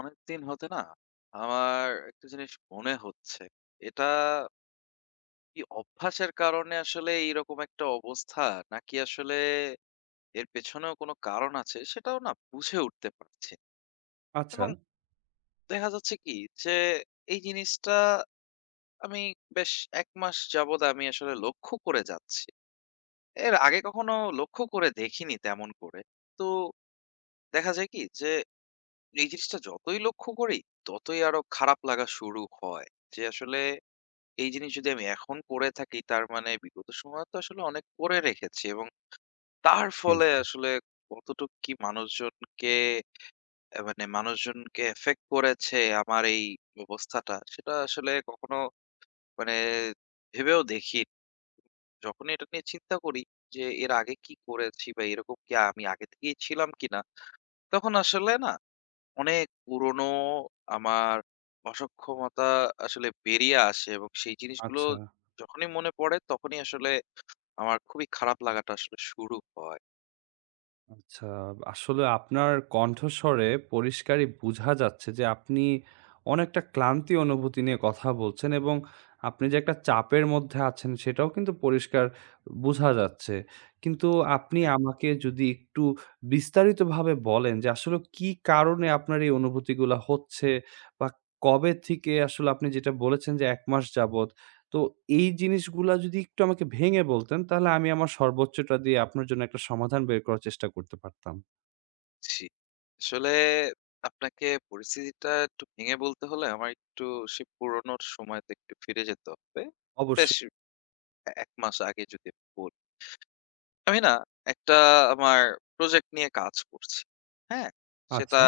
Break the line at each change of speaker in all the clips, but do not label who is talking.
অনেকদিন হতে না আমার একটা জিনিস মনে হচ্ছে। এটা কি অভ্যাসের কারণে আসলে এইরকম একটা অবস্থা? নাকি আসলে এর পেছনেও কোনো কারণ আছে সেটাও না বুঝে উঠতে পারছি না।
আচ্ছা।
এবং দেখা যাচ্ছে কি যে এই জিনিসটা আমি বেশ ১ মাস যাবৎ আমি আসলে লক্ষ্য করে যাচ্ছি। এর আগে কখনো লক্ষ্য করে দেখিনি তেমন করে। তো দেখা যায় কি যে এই জিনিসটা যতই লক্ষ্য করি ততই আরো খারাপ লাগা শুরু হয়। যে আসলে এই জিনিস যদি আমি এখন করে থাকি তার মানে বিগত সময়ে তো আসলে অনেক করে রেখেছি, এবং তার
জি,
ফলে
জি।
আসলে কতটুকু কি মানুষজনকে মানে মানুষজনকে এফেক্ট করেছে আমার এই অবস্থাটা, সেটা আসলে কখনো মানে ভেবেও দেখি। যখনই এটা নিয়ে চিন্তা করি যে এর আগে কি করেছি বা এরকম কি আমি আগে থেকেই ছিলাম কিনা, তখন আসলে না অনেক পুরনো আমার অসক্ষমতা আসলে বেরিয়ে আসে, এবং সেই জিনিসগুলো
আচ্ছা,
যখনই মনে পড়ে তখনই আসলে আমার খুবই খারাপ লাগাটা আসলে শুরু হয়।
আচ্ছা। আসলে আপনার কণ্ঠস্বরে পরিষ্কারই বুঝা যাচ্ছে যে আপনি অনেকটা ক্লান্তি অনুভূতি নিয়ে কথা বলছেন এবং আপনি যে একটা চাপের মধ্যে আছেন সেটাও কিন্তু পরিষ্কার বুঝা যাচ্ছে। কিন্তু আপনি
হ্যাঁ,
আমাকে যদি একটু বিস্তারিতভাবে বলেন যে আসলে কি কারণে আপনার এই অনুভূতিগুলা হচ্ছে বা কবে থেকে আসলে আপনি যেটা বলেছেন যে ১ মাস যাবৎ তো এই জিনিসগুলা যদি একটু আমাকে ভেঙে বলতেন, তাহলে আমি আমার সর্বোচ্চটা দিয়ে আপনার জন্য একটা সমাধান বের করার চেষ্টা করতে পারতাম।
জি। আসলে আপনাকে পরিস্থিতিটা একটু ভেঙে বলতে হলে আমার একটু সেই পুরোনো সময়তে একটু ফিরে যেতে হবে। বেশ
অবশ্যই।
১ মাস আগে যদি বলি। আমি না একটা আমার প্রজেক্ট নিয়ে কাজ করছি। হ্যাঁ? সেটা
আচ্ছা।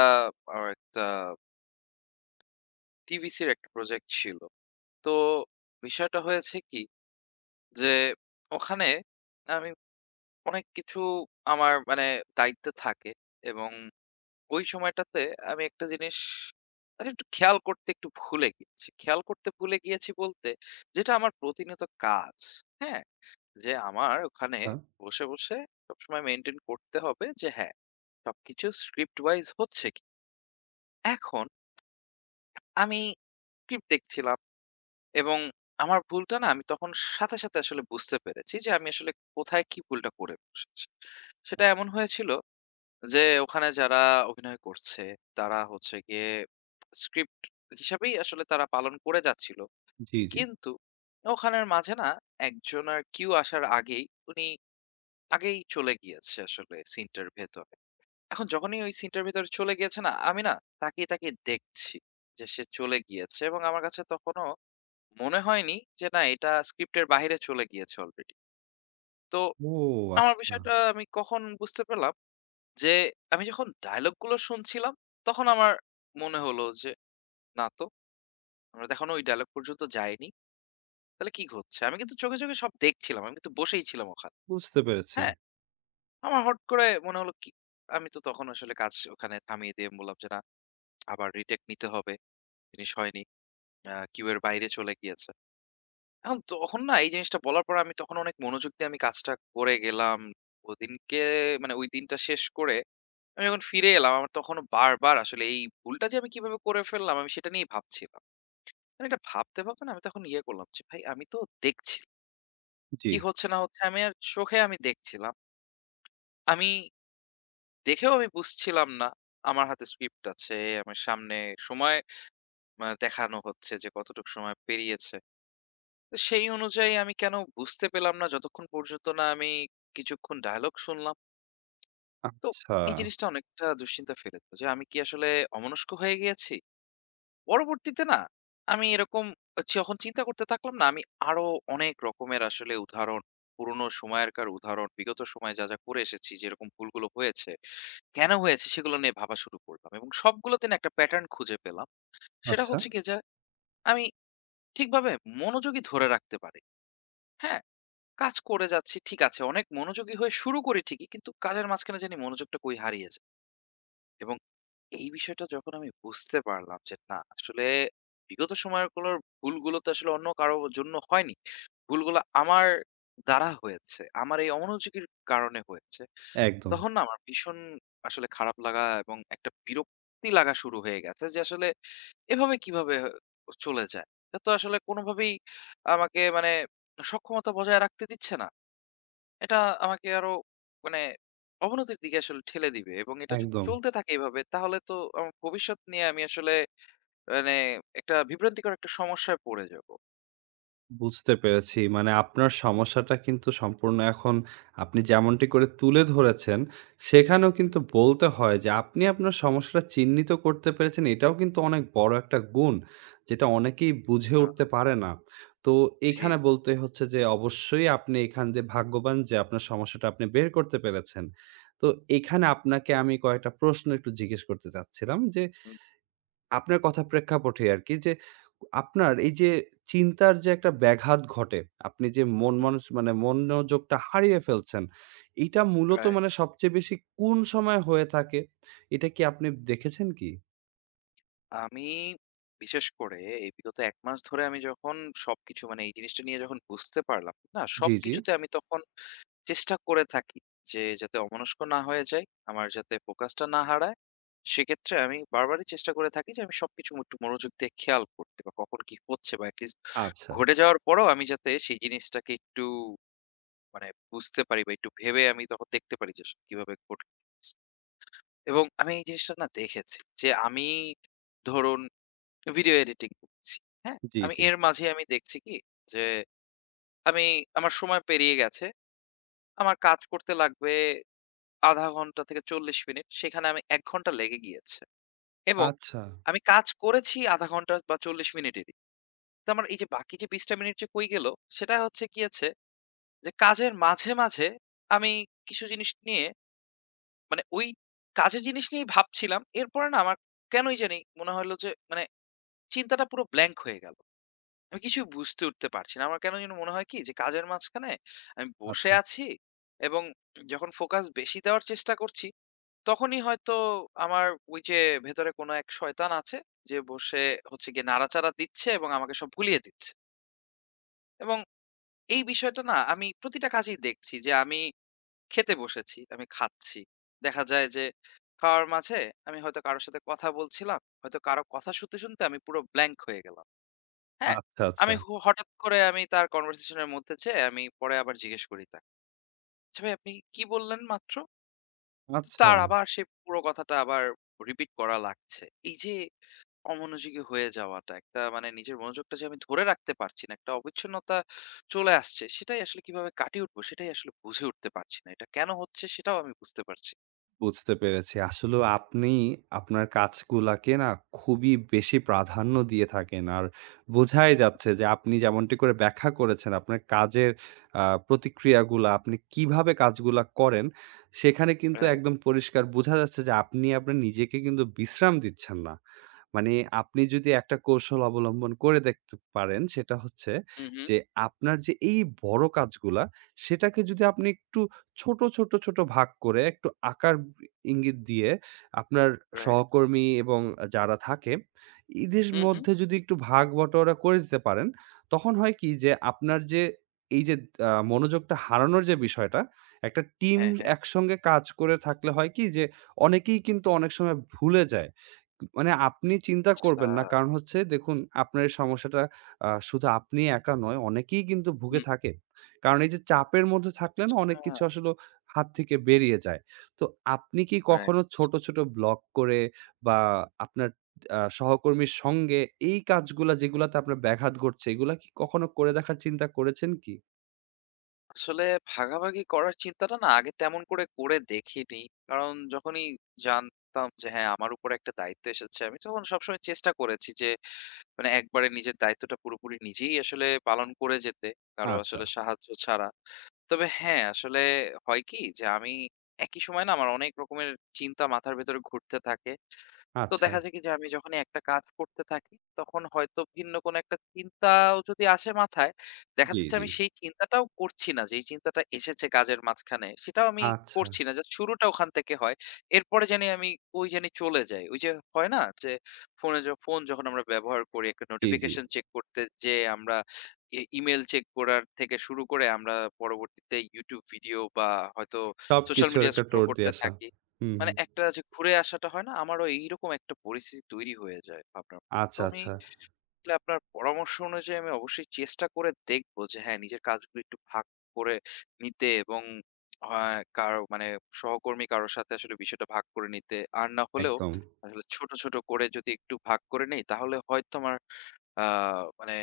আমার একটা টিভিসির একটা প্রজেক্ট ছিল। তো বিষয়টা হয়েছে কি যে ওখানে আমি অনেক কিছু আমার মানে দায়িত্বে থাকে, এবং ওই সময়টাতে আমি একটা জিনিস একটু খেয়াল করতে একটু ভুলে গিয়েছি। খেয়াল করতে ভুলে গিয়েছি বলতে, যেটা আমার প্রতিনিয়ত কাজ। হ্যাঁ? যে আমার ওখানে
হ্যাঁ।
বসে, বসে সবসময় মেইনটেইন করতে হবে যে হ্যাঁ, সবকিছু script wise হচ্ছে কি? এখন আমি স্ক্রিপ্ট দেখছিলাম, এবং আমার ভুলটা না আমি তখন সাথে, সাথে আসলে বুঝতে পেরেছি যে আমি আসলে কোথায় কি ভুলটা করে বসেছি। সেটা এমন
আ-
হয়েছিল যে ওখানে যারা অভিনয় করছে, তারা হচ্ছে গিয়ে স্ক্রিপ্ট হিসাবেই আসলে তারা পালন করে যাচ্ছিল।
জি, জি।
কিন্তু ওখানের মাঝে না একজনের কিউ আসার আগেই উনি আগেই চলে গিয়েছে আসলে সিনটার ভেতরে। এখন যখনই ওই সিনটার ভেতরে চলে গিয়েছে না, আমি না তাকিয়ে, তাকিয়ে দেখছি যে সে চলে গিয়েছে, এবং আমার কাছে তখনও মনে হয়নি যে না এটা স্ক্রিপ্টের বাহিরে চলে গিয়েছে অলরেডি। তো
ও
আমার
আচ্ছা।
বিষয়টা আমি কখন বুঝতে পারলাম যে আমি যখন ডায়ালগ গুলো শুনছিলাম, তখন আমার মনে হলো যে, "না তো, আমরা তো এখনো ওই ডায়ালগ পর্যন্ত যাইনি। তাহলে কি ঘটছে?" আমি কিন্তু চোখে, চোখে সব দেখছিলাম। আমি কিন্তু বসেই ছিলাম ওখানে।
বুঝতে পেরেছি।
হ্যাঁ? আমার হট করে মনে হলো কি আমি তো তখন আসলে কাজ ওখানে থামিয়ে দিয়ে আমি বললাম যে, "না, আবার রিটেক নিতে হবে। জিনিস হয়নি। কিউ এর বাইরে চলে গিয়েছে।" এখন তখন না এই জিনিসটা বলার পর আমি তখন অনেক মনোযোগ দিয়ে আমি কাজটা করে গেলাম। ওদিনকে মানে ওই দিনটা শেষ করে আমি যখন ফিরে এলাম, আমার তখনও বারবার আসলে এই ভুলটা যে আমি কিভাবে করে ফেললাম, আমি সেটা নিয়েই ভাবছিলাম। মানে এটা ভাবতে, ভাবতে না আমি তখন ইয়ে করলাম যে, "ভাই আমি তো দেখছি।
জি।
কি হচ্ছে না হচ্ছে আমি আর চোখে আমি দেখছিলাম। আমি দেখেও আমি বুঝছিলাম না। আমার হাতে স্ক্রিপ্ট আছে, আমার সামনে সময় দেখানো হচ্ছে যে কতটুকু সময় পেরিয়েছে। তো সেই অনুযায়ী আমি কেন বুঝতে পেলাম না যতক্ষণ পর্যন্ত না আমি কিছুক্ষণ ডায়ালগ শুনলাম।" তো
আচ্ছা,
এই জিনিসটা অনেকটা দুশ্চিন্তায় ফেলে দিল যে আমি কি আসলে অমনস্ক হয়ে গিয়েছি? পরবর্তীতে না আমি এরকম যখন চিন্তা করতে থাকলাম, না আমি আরো অনেক রকমের আসলে উদাহরণ পুরোনো সময়কার উদাহরণ বিগত সময়ে যা যা করে এসেছি যেরকম ভুলগুলো হয়েছে কেন হয়েছে সেগুলো নিয়ে ভাবা শুরু করলাম, এবং সবগুলোতে না একটা প্যাটার্ন খুঁজে পেলাম। সেটা
আচ্ছা।
হচ্ছে কি যে আমি ঠিকভাবে মনোযোগী ধরে রাখতে পারি, হ্যাঁ কাজ করে যাচ্ছি ঠিক আছে অনেক মনোযোগী হয়ে শুরু করি ঠিকই, কিন্তু কাজের মাঝখানে জানি মনোযোগটা কই হারিয়ে যায়। এবং এই বিষয়টা যখন আমি বুঝতে পারলাম যে না আসলে বিগত সময়গুলোর ভুলগুলো তো আসলে অন্য কারো জন্য হয়নি। ভুলগুলো আমার দ্বারা হয়েছে। আমার এই অমনোযোগীর কারণে হয়েছে।
একদম,
তখন না আমার ভীষণ আসলে খারাপ লাগা এবং একটা বিরক্তি লাগা শুরু হয়ে গেছে যে আসলে এভাবে কিভাবে চলে যায়? এটা তো আসলে কোনোভাবেই আমাকে মানে সক্ষমতা বজায় রাখতে দিচ্ছে না। এটা আমাকে আরো মানে অবনতির দিকে আসলে ঠেলে দিবে, এবং এটা যদি
একদম।
চলতে থাকে এভাবে তাহলে তো আমার ভবিষ্যৎ নিয়ে আমি আসলে মানে একটা বিভ্রান্তিকর একটা সমস্যায় পড়ে যাব।
বুঝতে পেরেছি। মানে আপনার সমস্যাটা কিন্তু সম্পূর্ণ এখন আপনি যেমনটি করে তুলে ধরেছেন, সেখানেও
হুম,
কিন্তু বলতে হয় যে আপনি আপনার সমস্যাটা চিহ্নিত করতে পেরেছেন, এটাও কিন্তু অনেক বড় একটা গুণ, যেটা অনেকেই বুঝে
আচ্ছা,
উঠতে পারে না। তো
জি।
এখানে বলতে হচ্ছে যে অবশ্যই আপনি এখান দিয়ে ভাগ্যবান যে আপনার সমস্যাটা আপনি বের করতে পেরেছেন। তো এখানে আপনাকে আমি কয়েকটা প্রশ্ন একটু জিজ্ঞেস করতে চাচ্ছিলাম যে
হুম,
আপনার কথার প্রেক্ষাপটে আরকি যে, আপনার এই যে চিন্তার যে একটা ব্যাঘাত ঘটে, আপনি যে মন
হুম,
মানস মানে মনোযোগটা হারিয়ে ফেলছেন, এইটা মূলত
রাইট।
মানে সবচেয়ে বেশি কোন সময় হয়ে থাকে? এটা কি আপনি দেখেছেন কি?
আমি বিশেষ করে এই বিগত ১ মাস ধরে আমি যখন সবকিছু মানে এই জিনিসটা নিয়ে যখন বুঝতে পারলাম, না?
জি, জি।
সবকিছুতে আমি তখন চেষ্টা করে থাকি যে যাতে অমনস্ক না হয়ে যাই, আমার যাতে ফোকাসটা না হারায়। সেক্ষেত্রে আমি বারবারই চেষ্টা করে থাকি যে আমি সবকিছু একটু মনোযোগ দিয়ে খেয়াল করতে বা কখন কি হচ্ছে বা এটলিস্ট
আচ্ছা।
ঘটে যাওয়ার পরেও আমি যাতে সেই জিনিসটাকে একটু মানে বুঝতে পারি বা একটু ভেবে আমি তখন দেখতে পারি যে আসলে কিভাবে ঘটল। এবং আমি এই জিনিসটা না দেখেছি যে আমি ধরুন ভিডিও এডিটিং করছি। হ্যাঁ?
জি,
আমি
জি।
এর মাঝে আমি দেখছি কি যে আমি আমার সময় পেরিয়ে গেছে। আমার কাজ করতে লাগবে ০.৫ ঘন্টা থেকে ৪০ মিনিট। সেখানে আমি ১ ঘন্টা লেগে গিয়েছে। এবং
আচ্ছা,
আমি কাজ করেছি ০.৫ ঘন্টা বা ৪০ মিনিটেরই। তো আমার এই যে বাকি যে ২০ টা মিনিট যে কই গেল, সেটা হচ্ছে গিয়েছে যে কাজের মাঝে, মাঝে আমি কিছু জিনিস নিয়ে মানে ওই কাজের জিনিস নিয়েই ভাবছিলাম। এরপরে না আমার কেনই জানি মনে হলো যে মানে চিন্তাটা পুরো ব্ল্যাংক হয়ে গেল। আমি কিছুই বুঝতে উঠতে পারছি না। আমার কেন যেন মনে হয় কি যে কাজের মাঝখানে আমি বসে
আচ্ছা,
আছি, এবং যখন ফোকাস বেশি দেওয়ার চেষ্টা করছি, তখনই হয়তো আমার ওই যে ভেতরে কোনো এক শয়তান আছে যে বসে হচ্ছে গিয়ে নাড়াচাড়া দিচ্ছে এবং আমাকে সব ভুলিয়ে দিচ্ছে। এবং এই বিষয়টা না আমি প্রতিটা কাজেই দেখছি যে আমি খেতে বসেছি, আমি খাচ্ছি। দেখা যায় যে খাওয়ার মাঝে আমি হয়তো কারো সাথে কথা বলছিলাম। হয়তো কারো কথা শুনতে, শুনতে আমি পুরো ব্ল্যাংক হয়ে গেলাম। হ্যাঁ,
আচ্ছা, আচ্ছা,
আমি হঠাৎ করে আমি তার কনভারসেশন এর মধ্যে যেয়ে আমি পরে আবার জিজ্ঞেস করি তাকে। "আচ্ছা ভাই আপনি কি বললেন মাত্র?" তো
আচ্ছা।
তার আবার সেই পুরো কথাটা আবার রিপিট করা লাগছে। এই যে অমনোযোগী হয়ে যাওয়াটা, একটা মানে নিজের মনোযোগটা যে আমি ধরে রাখতে পারছি না, একটা অবিচ্ছিন্নতা চলে আসছে, সেটাই আসলে কিভাবে কাটিয়ে উঠবো সেটাই আসলে বুঝে উঠতে পারছি না। এটা কেন হচ্ছে সেটাও আমি বুঝতে পারছি।
বুঝতে পেরেছি। আসলেও আপনি আপনার কাজগুলাকে না খুবই বেশি প্রাধান্য দিয়ে থাকেন। আর বোঝাই
হুম,
যাচ্ছে যে আপনি যেমনটি করে ব্যাখ্যা করেছেন আপনার কাজের প্রতিক্রিয়াগুলা আপনি কিভাবে কাজগুলা করেন, সেখানে কিন্তু
রাইট।
একদম পরিষ্কার বোঝা যাচ্ছে যে আপনি আপনার নিজেকে কিন্তু বিশ্রাম দিচ্ছেন না। মানে আপনি যদি একটা কৌশল অবলম্বন করে দেখতে পারেন সেটা হচ্ছে
হু, হু,
যে আপনার যে এই বড় কাজগুলা সেটাকে যদি আপনি একটু ছোট, ছোট, ছোট ভাগ করে একটু আকার ইঙ্গিত দিয়ে আপনার
রাইট।
সহকর্মী এবং যারা থাকে, এদের
হু, হু।
মধ্যে যদি একটু ভাগ বটোয়ারা করে দিতে পারেন, তখন হয় কি যে আপনার যে এই যে মনোযোগটা হারানোর যে বিষয়টা, একটা টিম
হ্যাঁ, হ্যাঁ।
একসঙ্গে কাজ করে থাকলে হয় কি যে অনেকেই কিন্তু অনেক সময় ভুলে যায়। মানে আপনি চিন্তা
আচ্ছা।
করবেন না। কারণ হচ্ছে দেখুন আপনার এই সমস্যাটা শুধু আপনি একা নয়, অনেকেই কিন্তু ভুগে
হুম,
থাকে। কারণ এই যে চাপের মধ্যে থাকলে না অনেক কিছু
আচ্ছা,
আসলে হাত থেকে বেরিয়ে যায়। তো আপনি কি
রাইট।
কখনো ছোট, ছোট ব্লগ করে বা আপনার সহকর্মীর সঙ্গে এই কাজগুলা যেগুলাতে আপনার ব্যাঘাত ঘটছে, এগুলা কি কখনো করে দেখার চিন্তা করেছেন কি?
আসলে ভাগাভাগি করার চিন্তাটা না আগে তেমন করে করে দেখিনি। কারণ যখনই জানতাম যে হ্যাঁ, আমার উপর একটা দায়িত্ব এসেছে, আমি তখন সবসময় চেষ্টা করেছি যে মানে একবারে নিজের দায়িত্বটা পুরোপুরি নিজেই আসলে পালন করে যেতে, কারো
আচ্ছা,
আসলে সাহায্য ছাড়া। তবে হ্যাঁ, আসলে হয় কি যে আমি একই সময় না আমার অনেক রকমের চিন্তা মাথার ভেতরে ঘুরতে থাকে। তো
আচ্ছা।
দেখা যায় কি যে আমি যখনই একটা কাজ করতে থাকি তখন হয়তো ভিন্ন কোনো একটা চিন্তাও যদি আসে মাথায়, দেখা
জি,
যাচ্ছে
জি।
আমি সেই চিন্তাটাও করছি না, যেই চিন্তাটা এসেছে কাজের মাঝখানে সেটাও আমি
আচ্ছা।
করছি না, জাস্ট শুরুটা ওখান থেকে হয়। এরপরে জানি আমি ওই জানি চলে যাই ওই যে হয় না যে ফোনে ফোন যখন আমরা ব্যবহার করি একটা
জি, জি।
নোটিফিকেশন চেক করতে, যে আমরা ইমেল চেক করার থেকে শুরু করে আমরা পরবর্তীতে ইউটিউব ভিডিও বা হয়তো সোশ্যাল
সবকিছুর
মিডিয়া
একটা
স্ক্রল
ট্যুর
করতে
দিয়ে আসা।
থাকি,
হুম,
মানে
হুম।
একটা যে ঘুরে আসাটা হয় না? আমারও এইরকম একটা পরিস্থিতি তৈরি হয়ে যায় ভাবনার মধ্যে। তো
আচ্ছা,
আমি
আচ্ছা।
আসলে আপনার পরামর্শ অনুযায়ী আমি অবশ্যই চেষ্টা করে দেখব যে হ্যাঁ, নিজের কাজগুলো একটু ভাগ করে নিতে, এবং আ কারো মানে সহকর্মী কারো সাথে আসলে বিষয়টা ভাগ করে নিতে। আর না হলেও
একদম।
আসলে ছোট, ছোট করে যদি একটু ভাগ করে নেই তাহলে হয়তো আমার আ মানে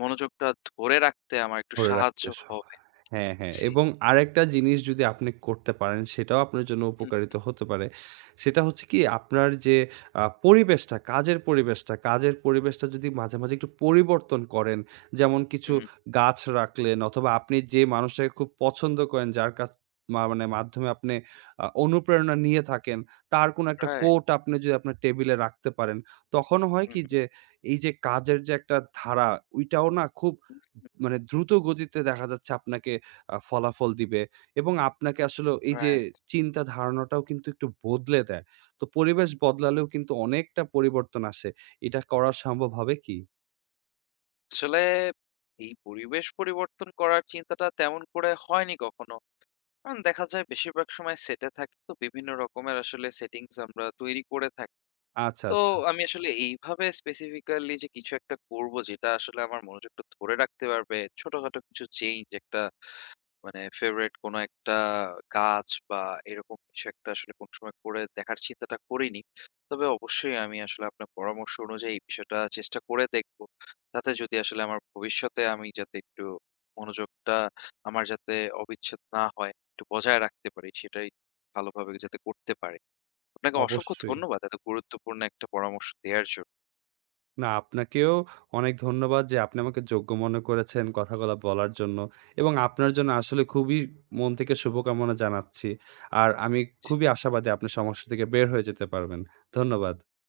মনোযোগটা ধরে রাখতে আমার একটু
ধরে
সাহায্য
রাখতে সখ
হবে।
হ্যাঁ, হ্যাঁ
জি।
এবং আরেকটা জিনিস যদি আপনি করতে পারেন সেটাও আপনার জন্য
হুম,
উপকারিত হতে পারে। সেটা হচ্ছে কি আপনার যে পরিবেশটা, কাজের পরিবেশটা, কাজের পরিবেশটা যদি মাঝে, মাঝে একটু পরিবর্তন করেন, যেমন কিছু
হুম।
গাছ রাখলেন অথবা আপনি যে মানুষটাকে খুব পছন্দ করেন যার কাছ মানে মাধ্যমে আপনি অনুপ্রেরণা নিয়ে থাকেন, তার কোনো একটা
রাইট।
কোট আপনি যদি আপনার টেবিলে রাখতে পারেন, তখন হয় কি
হুম,
যে এই যে কাজের যে একটা ধারা, ওইটাও না খুব
হুম,
মানে দ্রুত গতিতে দেখা যাচ্ছে আপনাকে ফলাফল দিবে এবং আপনাকে আসলে এই যে
রাইট।
চিন্তা ধারণাটাও কিন্তু একটু বদলে দেয়। তো পরিবেশ বদলালেও কিন্তু অনেকটা পরিবর্তন আসে। এটা করা সম্ভব হবে কি?
আসলে এই পরিবেশ পরিবর্তন করার চিন্তাটা তেমন করে হয়নি কখনো। কারণ দেখা যায় বেশিরভাগ সময় সেটে থাকি, তো বিভিন্ন রকমের আসলে সেটিংস আমরা তৈরি করে থাকি।
আচ্ছা,
তো
আচ্ছা।
আমি আসলে এইভাবে স্পেসিফিক্যালি যে কিছু একটা করব যেটা আসলে আমার মনোযোগটা ধরে রাখতে পারবে, ছোটখাটো কিছু চেঞ্জ একটা মানে ফেভারিট কোনো একটা কাজ বা এরকম কিছু একটা আসলে কোন সময় করে দেখার চিন্তাটা করিনি। তবে অবশ্যই আমি আসলে আপনার পরামর্শ অনুযায়ী এই বিষয়টা চেষ্টা করে দেখব। তাতে যদি আসলে আমার ভবিষ্যতে আমি যাতে একটু মনোযোগটা আমার যাতে অবিচ্ছেদ না হয়, একটু বজায় রাখতে পারি সেটাই ভালোভাবে যাতে করতে পারি। আপনাকে অসংখ্য
অবশ্যই।
ধন্যবাদ এত গুরুত্বপূর্ণ একটা পরামর্শ দেয়ার জন্য।
না আপনাকেও অনেক ধন্যবাদ যে আপনি আমাকে যোগ্য মনে করেছেন কথাগুলা বলার জন্য এবং আপনার জন্য আসলে খুবই মন থেকে শুভকামনা জানাচ্ছি। আর আমি খুবই আশাবাদী আপনি সমস্যা থেকে বের হয়ে যেতে পারবেন। ধন্যবাদ।